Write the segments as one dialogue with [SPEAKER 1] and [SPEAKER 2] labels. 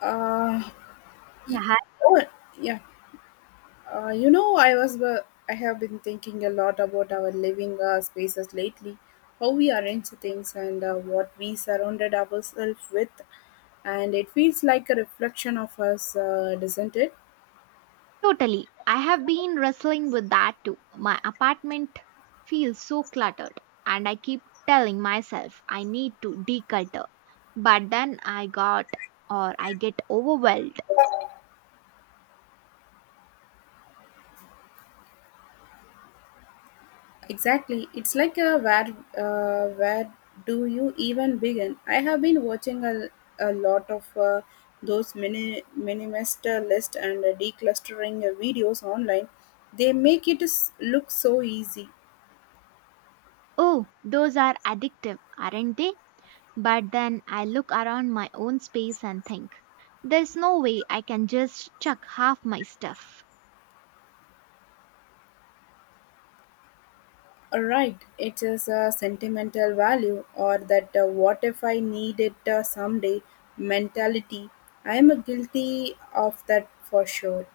[SPEAKER 1] Uh,
[SPEAKER 2] Yeah,
[SPEAKER 1] oh, yeah. Uh, you know, I was uh, I have been thinking a lot about our living spaces lately, how we arrange things and what we surrounded ourselves with, and it feels like a reflection of us, doesn't it?
[SPEAKER 2] totally. I have been wrestling with that too. My apartment feels so cluttered, and I keep telling myself I need to declutter. But then I got or I get overwhelmed.
[SPEAKER 1] Exactly. It's like a where do you even begin? I have been watching a lot of those mini minimist list and declustering videos online. They make it look so easy.
[SPEAKER 2] Oh, those are addictive, aren't they? But then I look around my own space and think, there's no way I can just chuck half my stuff.
[SPEAKER 1] All right, it is a sentimental value or that what if I need it someday mentality. I am guilty of that for sure.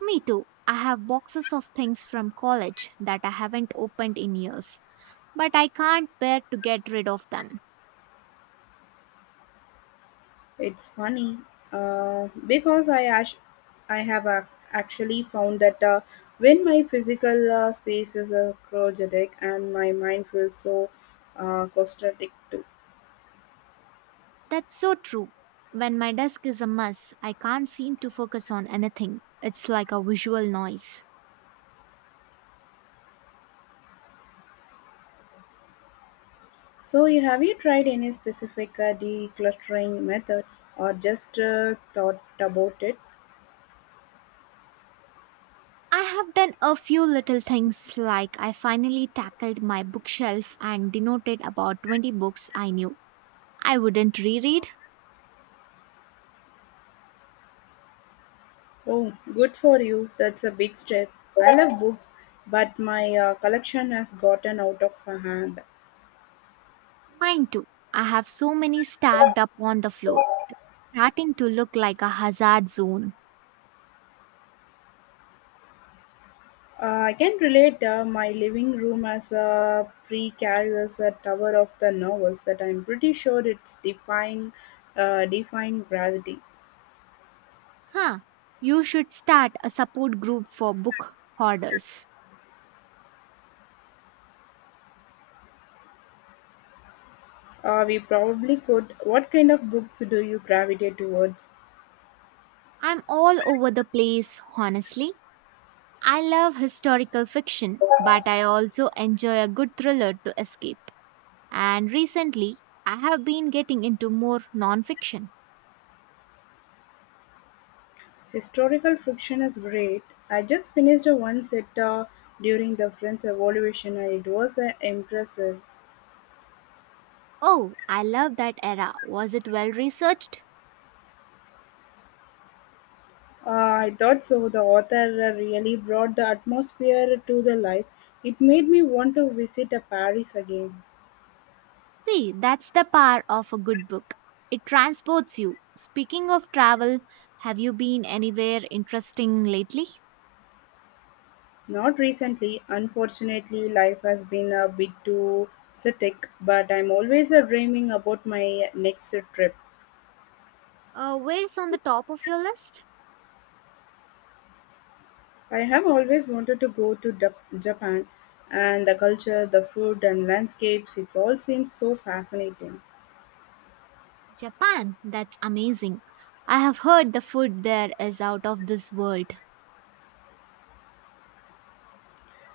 [SPEAKER 2] Me too. I have boxes of things from college that I haven't opened in years. But I can't bear to get rid of them.
[SPEAKER 1] It's funny because I have ac actually found that when my physical space is crowded and my mind feels so claustrophobic too.
[SPEAKER 2] That's so true. When my desk is a mess, I can't seem to focus on anything. It's like a visual noise.
[SPEAKER 1] So, have you tried any specific decluttering method or just thought about it?
[SPEAKER 2] I have done a few little things. Like, I finally tackled my bookshelf and denoted about 20 books I knew I wouldn't reread.
[SPEAKER 1] Oh, good for you. That's a big step. I love books, but my collection has gotten out of hand.
[SPEAKER 2] Mine too. I have so many stacked up on the floor, starting to look like a hazard zone.
[SPEAKER 1] I can relate my living room as a precarious tower of the novels that I'm pretty sure it's defying gravity.
[SPEAKER 2] Huh, you should start a support group for book hoarders.
[SPEAKER 1] We probably could. What kind of books do you gravitate towards?
[SPEAKER 2] I'm all over the place, honestly. I love historical fiction, but I also enjoy a good thriller to escape. And recently, I have been getting into more nonfiction.
[SPEAKER 1] Historical fiction is great. I just finished one set during the French Revolution and it was impressive.
[SPEAKER 2] Oh, I love that era. Was it well researched?
[SPEAKER 1] I thought so. The author really brought the atmosphere to the life. It made me want to visit Paris again.
[SPEAKER 2] See, that's the power of a good book. It transports you. Speaking of travel, have you been anywhere interesting lately?
[SPEAKER 1] Not recently, unfortunately, life has been a bit too hectic, but I'm always dreaming about my next trip.
[SPEAKER 2] Where's on the top of your list?
[SPEAKER 1] I have always wanted to go to Japan, and the culture, the food, and landscapes, it all seems so fascinating.
[SPEAKER 2] Japan, that's amazing. I have heard the food there is out of this world.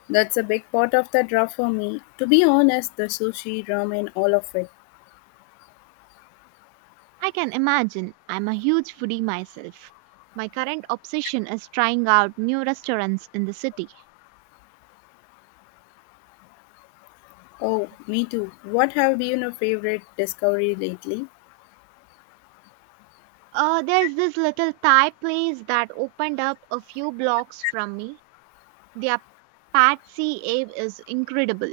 [SPEAKER 1] That's a big part of the draw for me. To be honest, the sushi, ramen, all of it.
[SPEAKER 2] I can imagine. I'm a huge foodie myself. My current obsession is trying out new restaurants in the city.
[SPEAKER 1] Oh, me too. What have been your favorite discovery lately?
[SPEAKER 2] There's this little Thai place that opened up a few blocks from me. Their Pad See Ave is incredible.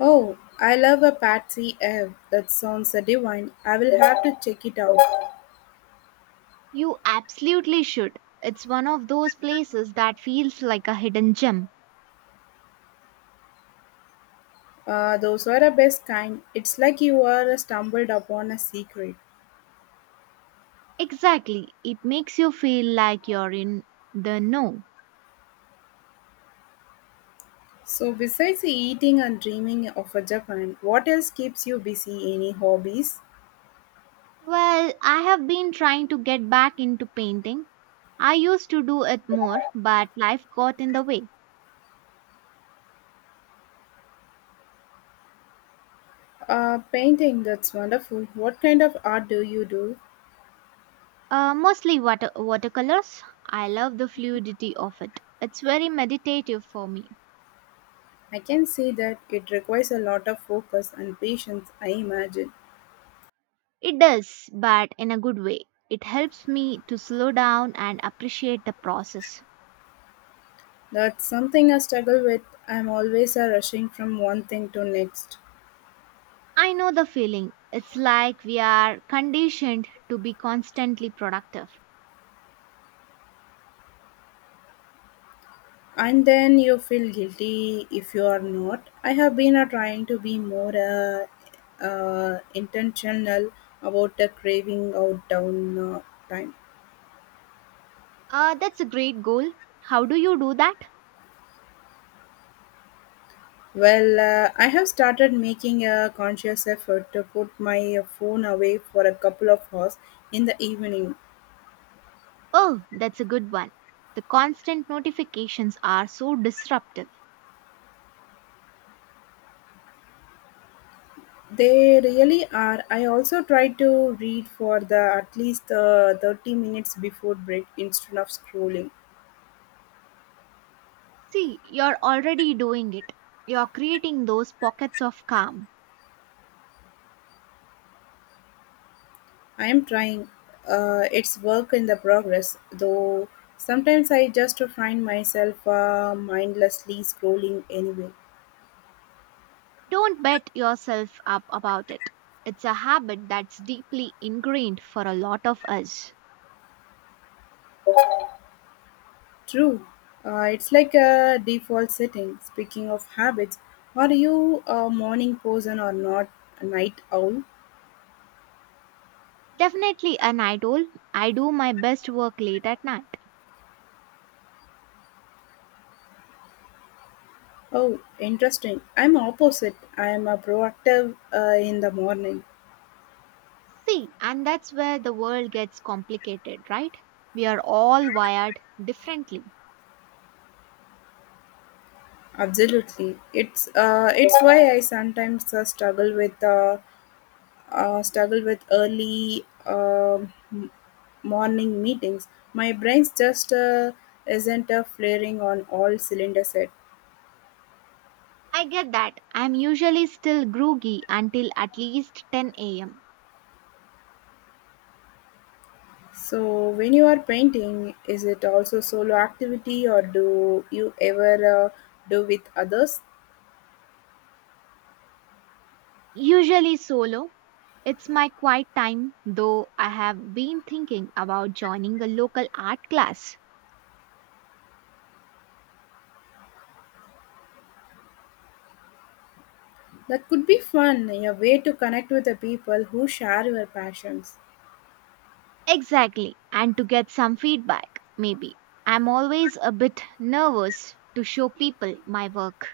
[SPEAKER 1] Oh, I love a Patsy Ev. That sounds divine. I will have to check it out.
[SPEAKER 2] You absolutely should. It's one of those places that feels like a hidden gem.
[SPEAKER 1] Those are the best kind. It's like you are stumbled upon a secret.
[SPEAKER 2] Exactly. It makes you feel like you're in the know.
[SPEAKER 1] So, besides eating and dreaming of a Japan, what else keeps you busy? Any hobbies?
[SPEAKER 2] Well, I have been trying to get back into painting. I used to do it more, but life got in the way.
[SPEAKER 1] Painting, that's wonderful. What kind of art do you do?
[SPEAKER 2] Mostly watercolors. I love the fluidity of it. It's very meditative for me.
[SPEAKER 1] I can see that it requires a lot of focus and patience, I imagine.
[SPEAKER 2] It does, but in a good way. It helps me to slow down and appreciate the process.
[SPEAKER 1] That's something I struggle with. I'm always rushing from one thing to next.
[SPEAKER 2] I know the feeling. It's like we are conditioned to be constantly productive.
[SPEAKER 1] And then you feel guilty if you are not. I have been trying to be more intentional about the craving out down time.
[SPEAKER 2] That's a great goal. How do you do that?
[SPEAKER 1] Well, I have started making a conscious effort to put my phone away for a couple of hours in the evening.
[SPEAKER 2] Oh, that's a good one. The constant notifications are so disruptive.
[SPEAKER 1] They really are. I also try to read for the at least 30 minutes before bed instead of scrolling.
[SPEAKER 2] See, you're already doing it. You're creating those pockets of calm.
[SPEAKER 1] I am trying. It's work in the progress, though sometimes I just find myself mindlessly scrolling anyway.
[SPEAKER 2] Don't beat yourself up about it. It's a habit that's deeply ingrained for a lot of us.
[SPEAKER 1] True. It's like a default setting. Speaking of habits, are you a morning person or not a night owl?
[SPEAKER 2] Definitely a night owl. I do my best work late at night.
[SPEAKER 1] Oh, interesting. I'm opposite. I am a proactive in the morning.
[SPEAKER 2] See, and that's where the world gets complicated, right? We are all wired differently.
[SPEAKER 1] Absolutely. It's why I sometimes struggle with early morning meetings. My brain's just isn't flaring on all cylinder set.
[SPEAKER 2] I get that. I'm usually still groggy until at least 10 am.
[SPEAKER 1] So, when you are painting, is it also solo activity or do you ever do with others?
[SPEAKER 2] Usually solo. It's my quiet time, though I have been thinking about joining a local art class.
[SPEAKER 1] That could be fun, a way to connect with the people who share your passions.
[SPEAKER 2] Exactly, and to get some feedback, maybe. I'm always a bit nervous to show people my work.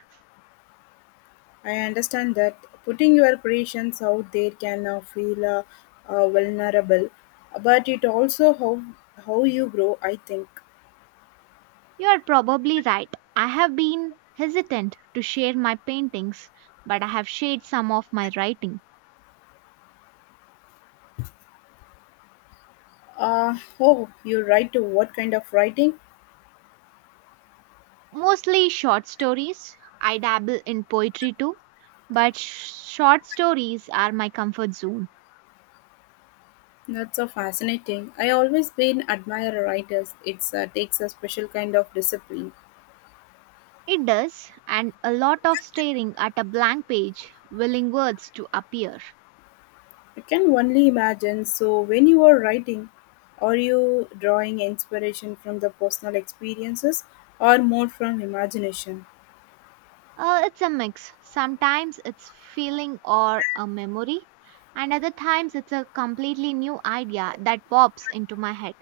[SPEAKER 1] I understand that putting your creations out there can feel vulnerable, but it also how you grow, I think.
[SPEAKER 2] You're probably right. I have been hesitant to share my paintings, but I have shared some of my writing.
[SPEAKER 1] Oh, you write to what kind of writing?
[SPEAKER 2] Mostly short stories. I dabble in poetry too, but short stories are my comfort zone.
[SPEAKER 1] That's so fascinating. I always been admire writers. It's takes a special kind of discipline.
[SPEAKER 2] It does, and a lot of staring at a blank page, willing words to appear.
[SPEAKER 1] I can only imagine. So when you are writing, are you drawing inspiration from the personal experiences or more from imagination?
[SPEAKER 2] It's a mix. Sometimes it's feeling or a memory, and other times it's a completely new idea that pops into my head.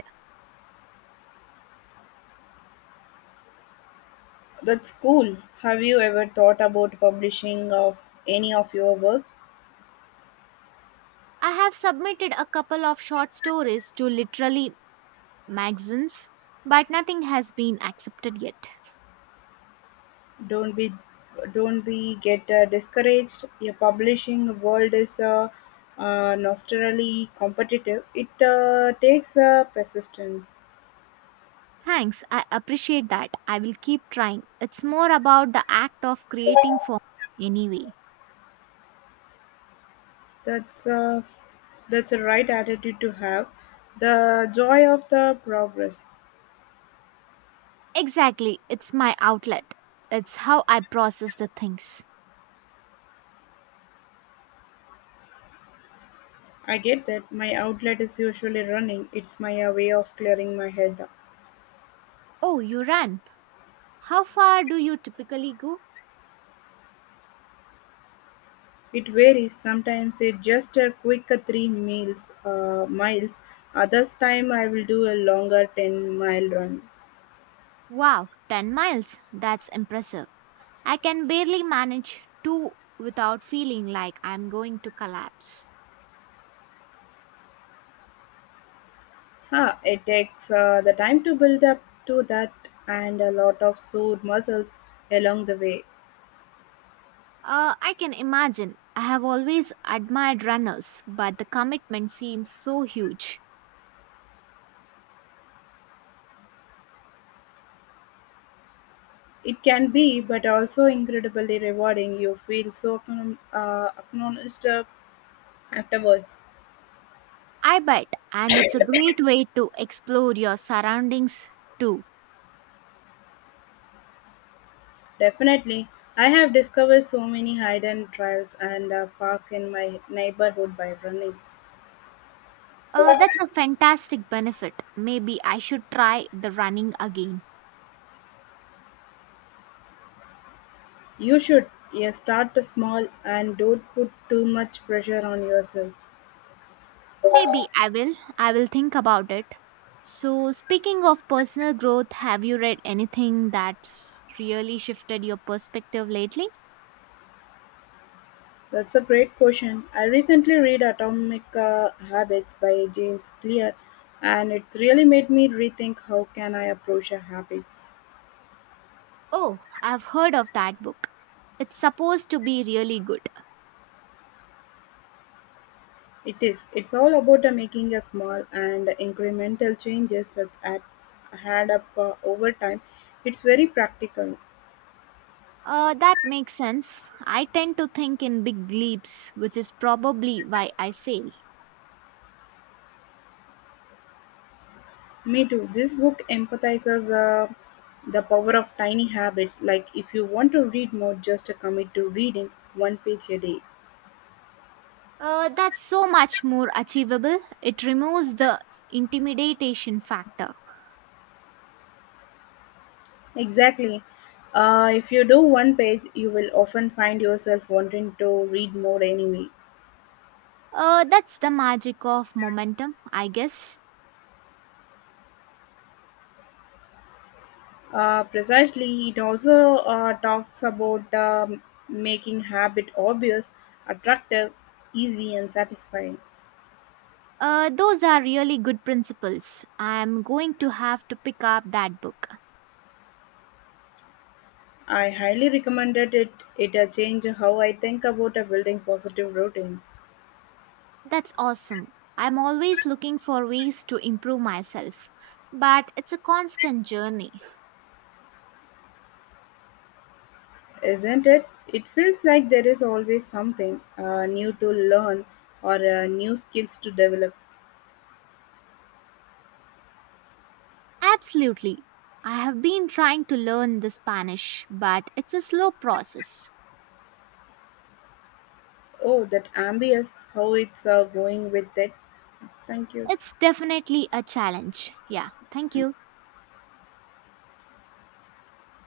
[SPEAKER 1] That's cool. Have you ever thought about publishing of any of your work?
[SPEAKER 2] I have submitted a couple of short stories to literally magazines, but nothing has been accepted yet.
[SPEAKER 1] Don't be don't be get discouraged. Your publishing world is nostrily competitive. It takes persistence.
[SPEAKER 2] Thanks, I appreciate that. I will keep trying. It's more about the act of creating for me anyway.
[SPEAKER 1] That's uh, that's a right attitude to have. The joy of the progress.
[SPEAKER 2] Exactly, it's my outlet. It's how I process the things.
[SPEAKER 1] I get that my outlet is usually running. It's my way of clearing my head.
[SPEAKER 2] Oh, you run. How far do you typically go?
[SPEAKER 1] It varies, sometimes it's just a quick three miles. Others time I will do a longer 10-mile run.
[SPEAKER 2] Wow, 10 miles. That's impressive. I can barely manage two without feeling like I'm going to collapse.
[SPEAKER 1] Huh, it takes the time to build up to that and a lot of sore muscles along the way.
[SPEAKER 2] I can imagine. I have always admired runners, but the commitment seems so huge.
[SPEAKER 1] It can be, but also incredibly rewarding. You feel so acknowledged afterwards.
[SPEAKER 2] I bet, and it's a great way to explore your surroundings too.
[SPEAKER 1] Definitely, I have discovered so many hidden trails and park in my neighborhood by running.
[SPEAKER 2] That's a fantastic benefit. Maybe I should try the running again.
[SPEAKER 1] You should. Yeah, start small and don't put too much pressure on yourself.
[SPEAKER 2] Maybe I will. I will think about it. So, speaking of personal growth, have you read anything that's really shifted your perspective lately?
[SPEAKER 1] That's a great question. I recently read Atomic Habits by James Clear and it really made me rethink how can I approach a habits.
[SPEAKER 2] Oh, I've heard of that book. It's supposed to be really good.
[SPEAKER 1] It is. It's all about making a small and incremental changes that add up over time. It's very practical.
[SPEAKER 2] That makes sense. I tend to think in big leaps, which is probably why I fail.
[SPEAKER 1] Me too. This book empathizes the power of tiny habits. Like, if you want to read more, just commit to reading one page a day.
[SPEAKER 2] That's so much more achievable. It removes the intimidation factor.
[SPEAKER 1] Exactly. If you do one page, you will often find yourself wanting to read more anyway.
[SPEAKER 2] That's the magic of momentum, I guess.
[SPEAKER 1] Precisely, it also talks about making habit obvious, attractive, easy, and satisfying.
[SPEAKER 2] Those are really good principles. I'm going to have to pick up that book.
[SPEAKER 1] I highly recommended it. It changed how I think about building positive routine.
[SPEAKER 2] That's awesome. I'm always looking for ways to improve myself, but it's a constant journey.
[SPEAKER 1] Isn't it? It feels like there is always something new to learn or new skills to develop.
[SPEAKER 2] Absolutely. I have been trying to learn the Spanish, but it's a slow process.
[SPEAKER 1] Oh, that ambience, how it's going with it. Thank you.
[SPEAKER 2] It's definitely a challenge. Yeah, thank you.